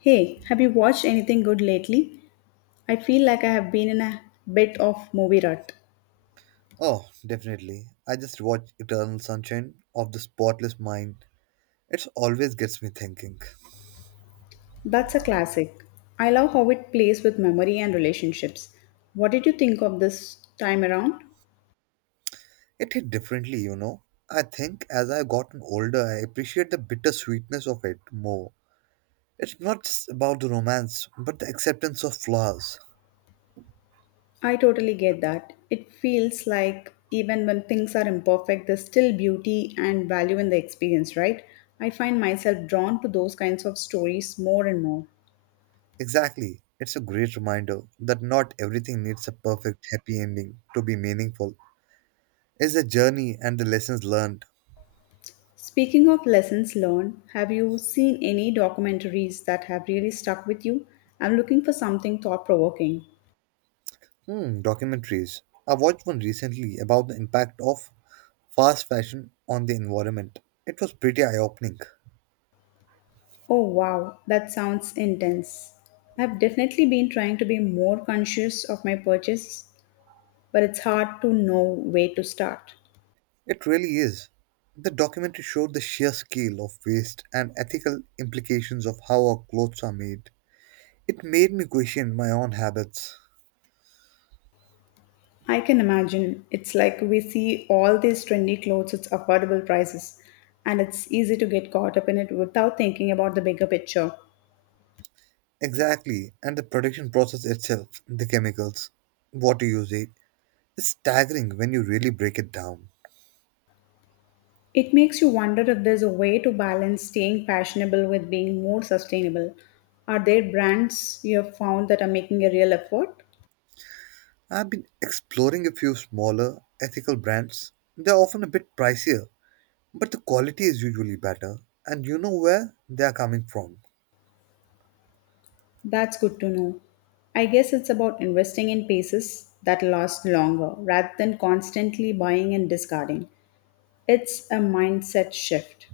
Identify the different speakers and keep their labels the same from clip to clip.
Speaker 1: Hey, have you watched anything good lately? I feel like I have been in a bit of movie rut.
Speaker 2: Oh, definitely. I just watched Eternal Sunshine of the Spotless Mind. It always gets me thinking.
Speaker 1: That's a classic. I love how it plays with memory and relationships. What did you think of this time around?
Speaker 2: It hit differently, you know. I think as I've gotten older, I appreciate the bitter sweetness of it more. It's not just about the romance, but the acceptance of flaws.
Speaker 1: I totally get that. It feels like even when things are imperfect, there's still beauty and value in the experience, right? I find myself drawn to those kinds of stories more and more.
Speaker 2: Exactly. It's a great reminder that not everything needs a perfect, happy ending to be meaningful. It's a journey and the lessons learned.
Speaker 1: Speaking of lessons learned, have you seen any documentaries that have really stuck with you? I'm looking for something thought provoking.
Speaker 2: Documentaries. I watched one recently about the impact of fast fashion on the environment. It was pretty eye opening.
Speaker 1: Oh wow, that sounds intense. I've definitely been trying to be more conscious of my purchase, but it's hard to know where to start.
Speaker 2: It really is. The documentary showed the sheer scale of waste and ethical implications of how our clothes are made. It made me question my own habits.
Speaker 1: I can imagine. It's like we see all these trendy clothes at affordable prices, and it's easy to get caught up in it without thinking about the bigger picture.
Speaker 2: Exactly, and the production process itself, the chemicals, water usage, is staggering when you really break it down.
Speaker 1: It makes you wonder if there's a way to balance staying fashionable with being more sustainable. Are there brands you have found that are making a real effort?
Speaker 2: I've been exploring a few smaller ethical brands. They're often a bit pricier, but the quality is usually better, and you know where they are coming from.
Speaker 1: That's good to know. I guess it's about investing in pieces that last longer rather than constantly buying and discarding. It's a mindset shift.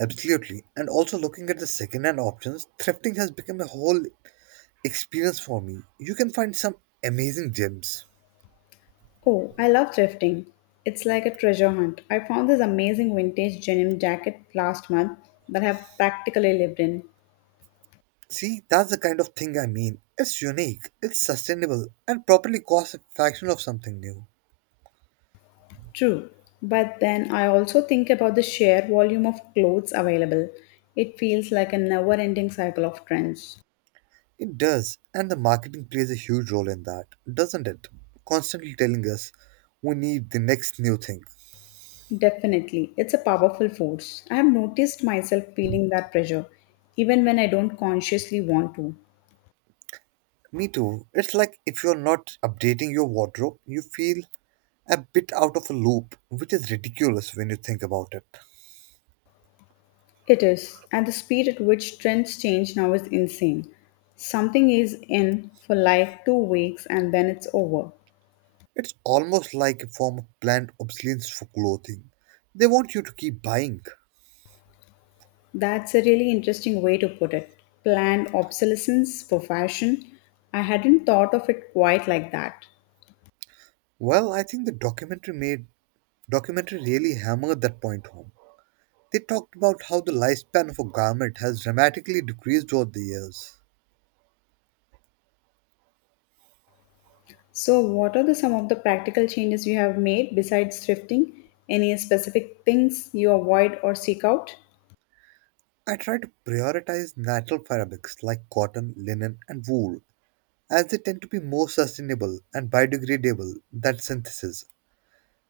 Speaker 2: Absolutely. And also looking at the second-hand options, thrifting has become a whole experience for me. You can find some amazing gems.
Speaker 1: Oh, I love thrifting. It's like a treasure hunt. I found this amazing vintage denim jacket last month that I have practically lived in.
Speaker 2: See, that's the kind of thing I mean. It's unique, it's sustainable, and properly costs a fraction of something new.
Speaker 1: True, but then I also think about the sheer volume of clothes available. It feels like a never ending cycle of trends.
Speaker 2: It does, and the marketing plays a huge role in that, doesn't it? Constantly telling us we need the next new thing.
Speaker 1: Definitely, it's a powerful force. I have noticed myself feeling that pressure, even when I don't consciously want to.
Speaker 2: Me too. It's like if you're not updating your wardrobe, you feel a bit out of a loop, which is ridiculous when you think about it.
Speaker 1: It is, and the speed at which trends change now is insane. Something is in for like 2 weeks and then it's over.
Speaker 2: It's almost like a form of planned obsolescence for clothing. They want you to keep buying.
Speaker 1: That's a really interesting way to put it. Planned obsolescence for fashion. I hadn't thought of it quite like that.
Speaker 2: Well, I think the documentary made documentary really hammered that point home. They talked about how the lifespan of a garment has dramatically decreased over the years.
Speaker 1: So, what are the some of the practical changes you have made besides thrifting? Any specific things you avoid or seek out?
Speaker 2: I try to prioritize natural fabrics like cotton, linen, and wool, as they tend to be more sustainable and biodegradable than synthesis.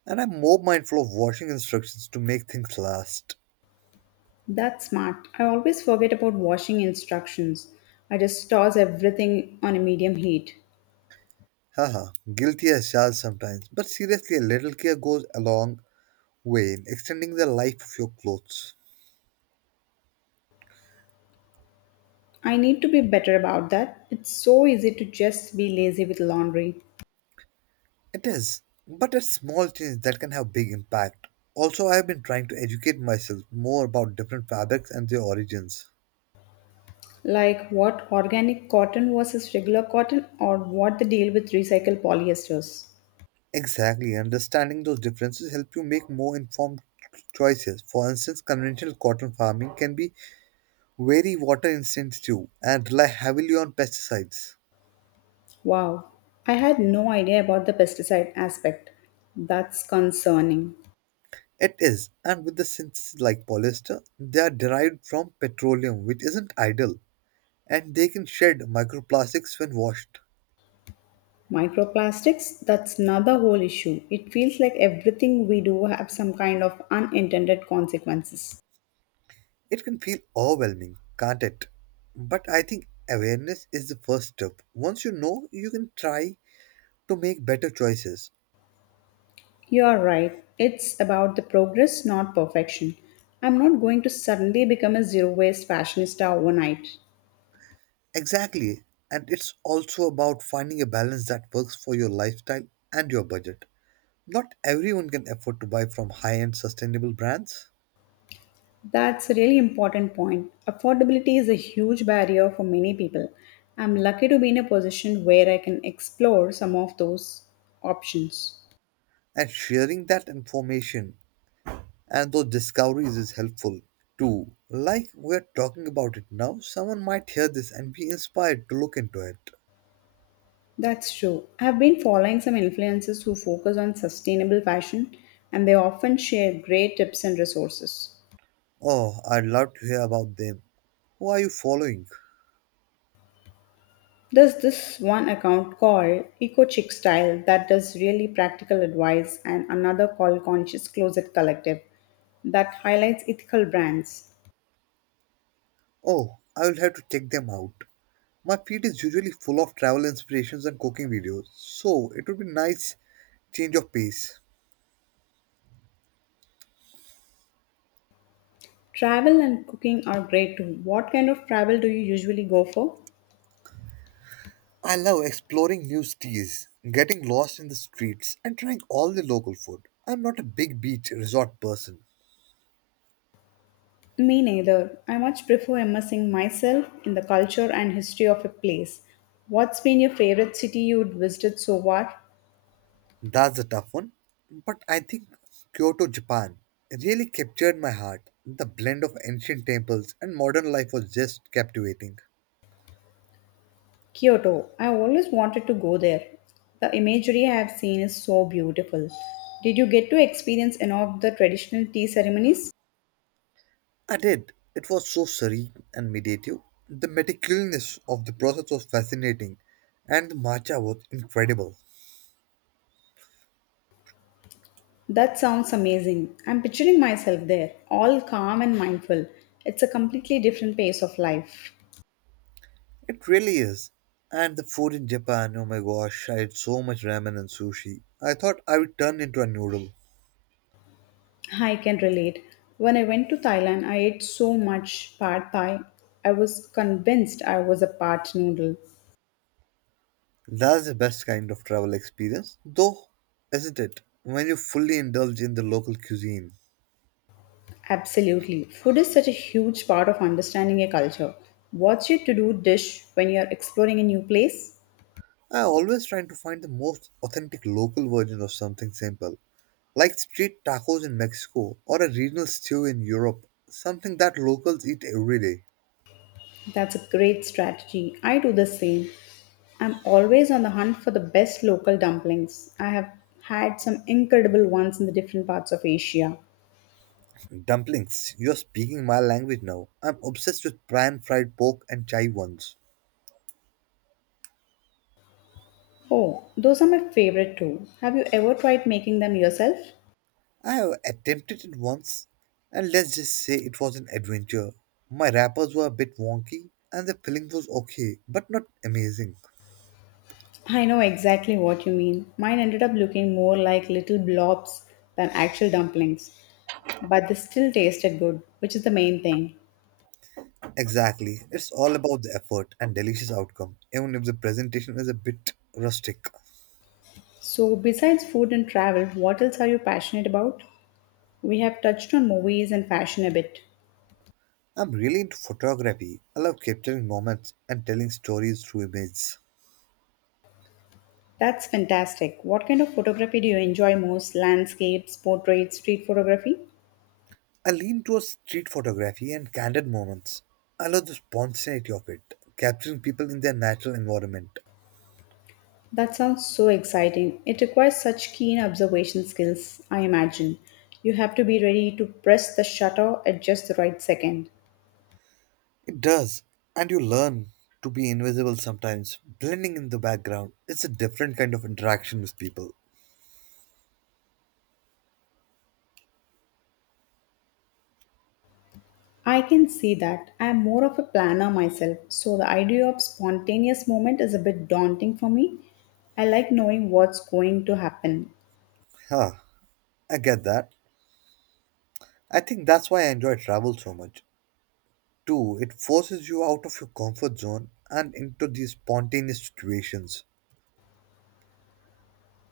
Speaker 2: And I'm more mindful of watching instructions to make things last.
Speaker 1: That's smart. I always forget about washing instructions. I just toss everything on a medium heat.
Speaker 2: Haha, guilty as charged sometimes, but seriously, a little care goes a long way in extending the life of your clothes.
Speaker 1: I need to be better about that. It's so easy to just be lazy with laundry.
Speaker 2: It is, but a small change that can have big impact. Also, I have been trying to educate myself more about different fabrics and their origins.
Speaker 1: Like what organic cotton versus regular cotton, or what the deal with recycled polyesters?
Speaker 2: Exactly, understanding those differences help you make more informed choices. For instance, conventional cotton farming can be very water intensive and rely heavily on pesticides.
Speaker 1: Wow, I had no idea about the pesticide aspect. That's concerning.
Speaker 2: It is, and with the synths like polyester, they are derived from petroleum, which isn't ideal, and they can shed microplastics when washed.
Speaker 1: Microplastics, that's another whole issue. It feels like everything we do have some kind of unintended consequences.
Speaker 2: It can feel overwhelming, can't it? But I think awareness is the first step. Once you know, you can try to make better choices.
Speaker 1: You are right. It's about the progress, not perfection. I'm not going to suddenly become a zero waste fashionista overnight.
Speaker 2: Exactly, and it's also about finding a balance that works for your lifestyle and your budget. Not everyone can afford to buy from high end sustainable brands,
Speaker 1: That's a really important point. Affordability is a huge barrier for many people. I'm lucky to be in a position where I can explore some of those options.
Speaker 2: and sharing that information and those discoveries is helpful too. Like we're talking about it now, someone might hear this and be inspired to look into it.
Speaker 1: That's true. I've been following some influencers who focus on sustainable fashion and they often share great tips and resources.
Speaker 2: Oh, I'd love to hear about them. Who are you following?
Speaker 1: There's this one account called Eco Chic Style that does really practical advice, and another called Conscious Closet Collective that highlights ethical brands.
Speaker 2: Oh, I will have to check them out. My feed is usually full of travel inspirations and cooking videos, so it would be nice change of pace.
Speaker 1: Travel and cooking are great too. What kind of travel do you usually go for?
Speaker 2: I love exploring new cities, getting lost in the streets, and trying all the local food. I'm not a big beach resort person.
Speaker 1: Me neither. I much prefer immersing myself in the culture and history of a place. What's been your favorite city you'd visited so far?
Speaker 2: That's a tough one. But I think Kyoto, Japan really captured my heart. The blend of ancient temples and modern life was just captivating.
Speaker 1: Kyoto. I always wanted to go there. The imagery I have seen is so beautiful. Did you get to experience any of the traditional tea ceremonies?
Speaker 2: I did. It was so serene and meditative. The meticulousness of the process was fascinating, and the matcha was incredible.
Speaker 1: That sounds amazing. I'm picturing myself there, all calm and mindful. It's a completely different pace of life.
Speaker 2: It really is. And the food in Japan, oh my gosh, I had so much ramen and sushi. I thought I would turn into a noodle.
Speaker 1: I can relate. When I went to Thailand, I ate so much pad thai. I was convinced I was a part noodle.
Speaker 2: That's the best kind of travel experience, though, isn't it? When you fully indulge in the local cuisine.
Speaker 1: Absolutely. Food is such a huge part of understanding a culture. What's your to do dish when you're exploring a new place?
Speaker 2: I always try to find the most authentic local version of something simple, like street tacos in Mexico or a regional stew in Europe, something that locals eat every day.
Speaker 1: That's a great strategy. I do the same. I'm always on the hunt for the best local dumplings. I have had some incredible ones in the different parts of Asia.
Speaker 2: Dumplings, you're speaking my language now. I'm obsessed with pan fried pork and chai ones.
Speaker 1: Oh, those are my favorite too. Have you ever tried making them yourself?
Speaker 2: I have attempted it once, and let's just say it was an adventure. My wrappers were a bit wonky, and the filling was okay, but not amazing.
Speaker 1: I know exactly what you mean. Mine ended up looking more like little blobs than actual dumplings, but they still tasted good, which is the main thing.
Speaker 2: Exactly, it's all about the effort and delicious outcome, even if the presentation is a bit rustic.
Speaker 1: So, besides food and travel, what else are you passionate about? We have touched on movies and fashion a bit.
Speaker 2: I'm really into photography. I love capturing moments and telling stories through images.
Speaker 1: That's fantastic. What kind of photography do you enjoy most? Landscapes, portraits, street photography?
Speaker 2: I lean towards street photography and candid moments. I love the spontaneity of it, capturing people in their natural environment.
Speaker 1: That sounds so exciting. It requires such keen observation skills, I imagine. You have to be ready to press the shutter at just the right second.
Speaker 2: It does, and you learn to be invisible sometimes, blending in the background. It's a different kind of interaction with people.
Speaker 1: I can see that. I am more of a planner myself, so the idea of spontaneous movement is a bit daunting for me. I like knowing what's going to happen.
Speaker 2: Huh, I get that. I think that's why I enjoy travel so much. Two, it forces you out of your comfort zone and into these spontaneous situations.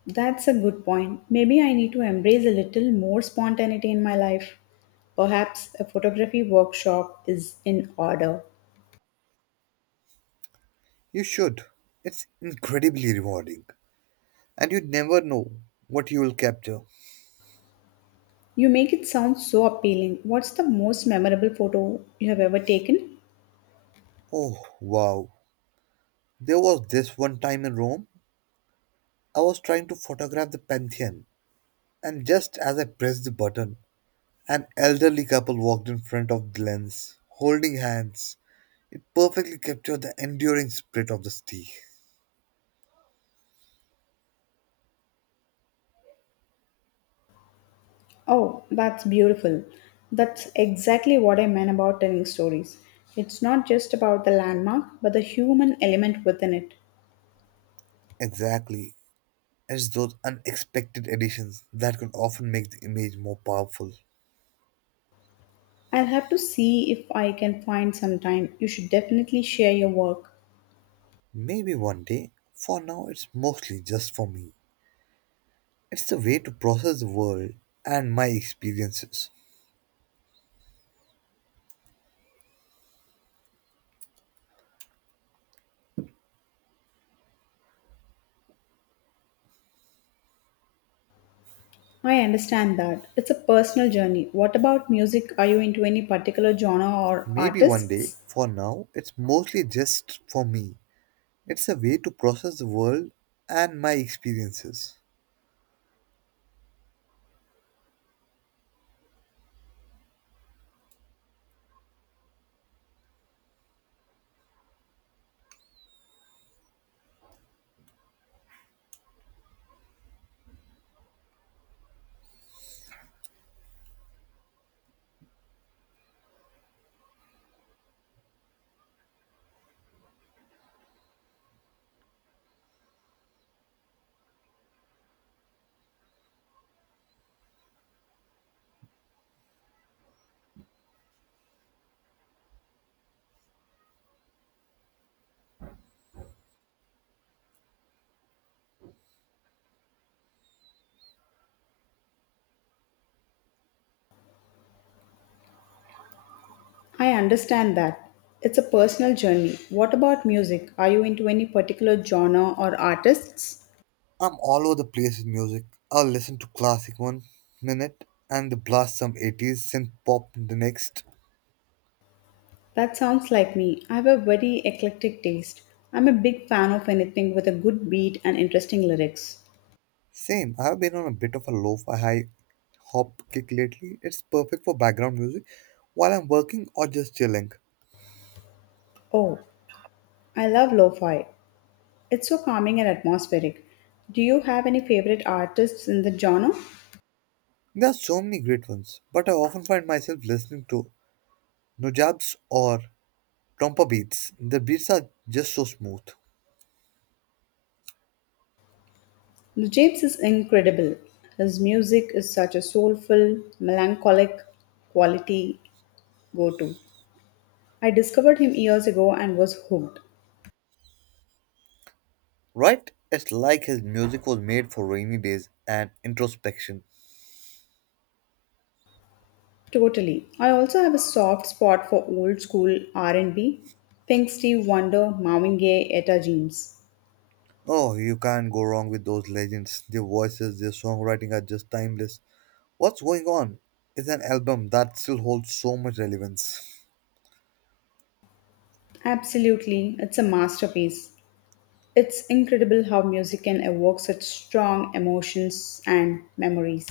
Speaker 1: That's a good point. Maybe I need to embrace a little more spontaneity in my life. Perhaps a photography workshop is in order.
Speaker 2: You should. It's incredibly rewarding. And you never know what you will capture.
Speaker 1: You make it sound so appealing. What's the most memorable photo you have ever taken?
Speaker 2: Oh, wow. There was this one time in Rome, I was trying to photograph the Pantheon, and just as I pressed the button, an elderly couple walked in front of the lens, holding hands. It perfectly captured the enduring spirit of the city.
Speaker 1: Oh, that's beautiful. That's exactly what I meant about telling stories. It's not just about the landmark, but the human element within it.
Speaker 2: Exactly. It's those unexpected additions that can often make the image more powerful.
Speaker 1: I'll have to see if I can find some time. You should definitely share your work.
Speaker 2: Maybe one day. For now, it's mostly just for me. It's the way to process the world and my experiences.
Speaker 1: I understand that. It's a personal journey. What about music? Are you into any particular genre or
Speaker 2: Maybe one day.
Speaker 1: artists?
Speaker 2: For now, it's mostly just for me. It's a way to process the world and my experiences.
Speaker 1: I understand that. It's a personal journey. What about music? Are you into any particular genre or artists?
Speaker 2: I'm all over the place with music. I'll listen to classic one minute and the blast some 80s synth pop the next.
Speaker 1: That sounds like me. I have a very eclectic taste. I'm a big fan of anything with a good beat and interesting lyrics.
Speaker 2: Same, I've been on a bit of a lo-fi high hop kick lately. It's perfect for background music while I'm working or just chilling.
Speaker 1: Oh, I love lo-fi. It's so calming and atmospheric. Do you have any favorite artists in the genre?
Speaker 2: There are so many great ones, but I often find myself listening to Nojabs or Trompa beats. The beats are just so smooth,
Speaker 1: The James is incredible. His music is such a soulful, melancholic quality go to. I discovered him years ago and was hooked.
Speaker 2: right? It's like his music was made for rainy days and introspection.
Speaker 1: Totally. I also have a soft spot for old school R&B, Think Steve Wonder, Marvin Gaye, Etta James.
Speaker 2: Oh, you can't go wrong with those legends. Their voices, their songwriting are just timeless. What's Going On is an album that still holds so much relevance.
Speaker 1: Absolutely, it's a masterpiece. It's incredible how music can evoke such strong emotions and memories.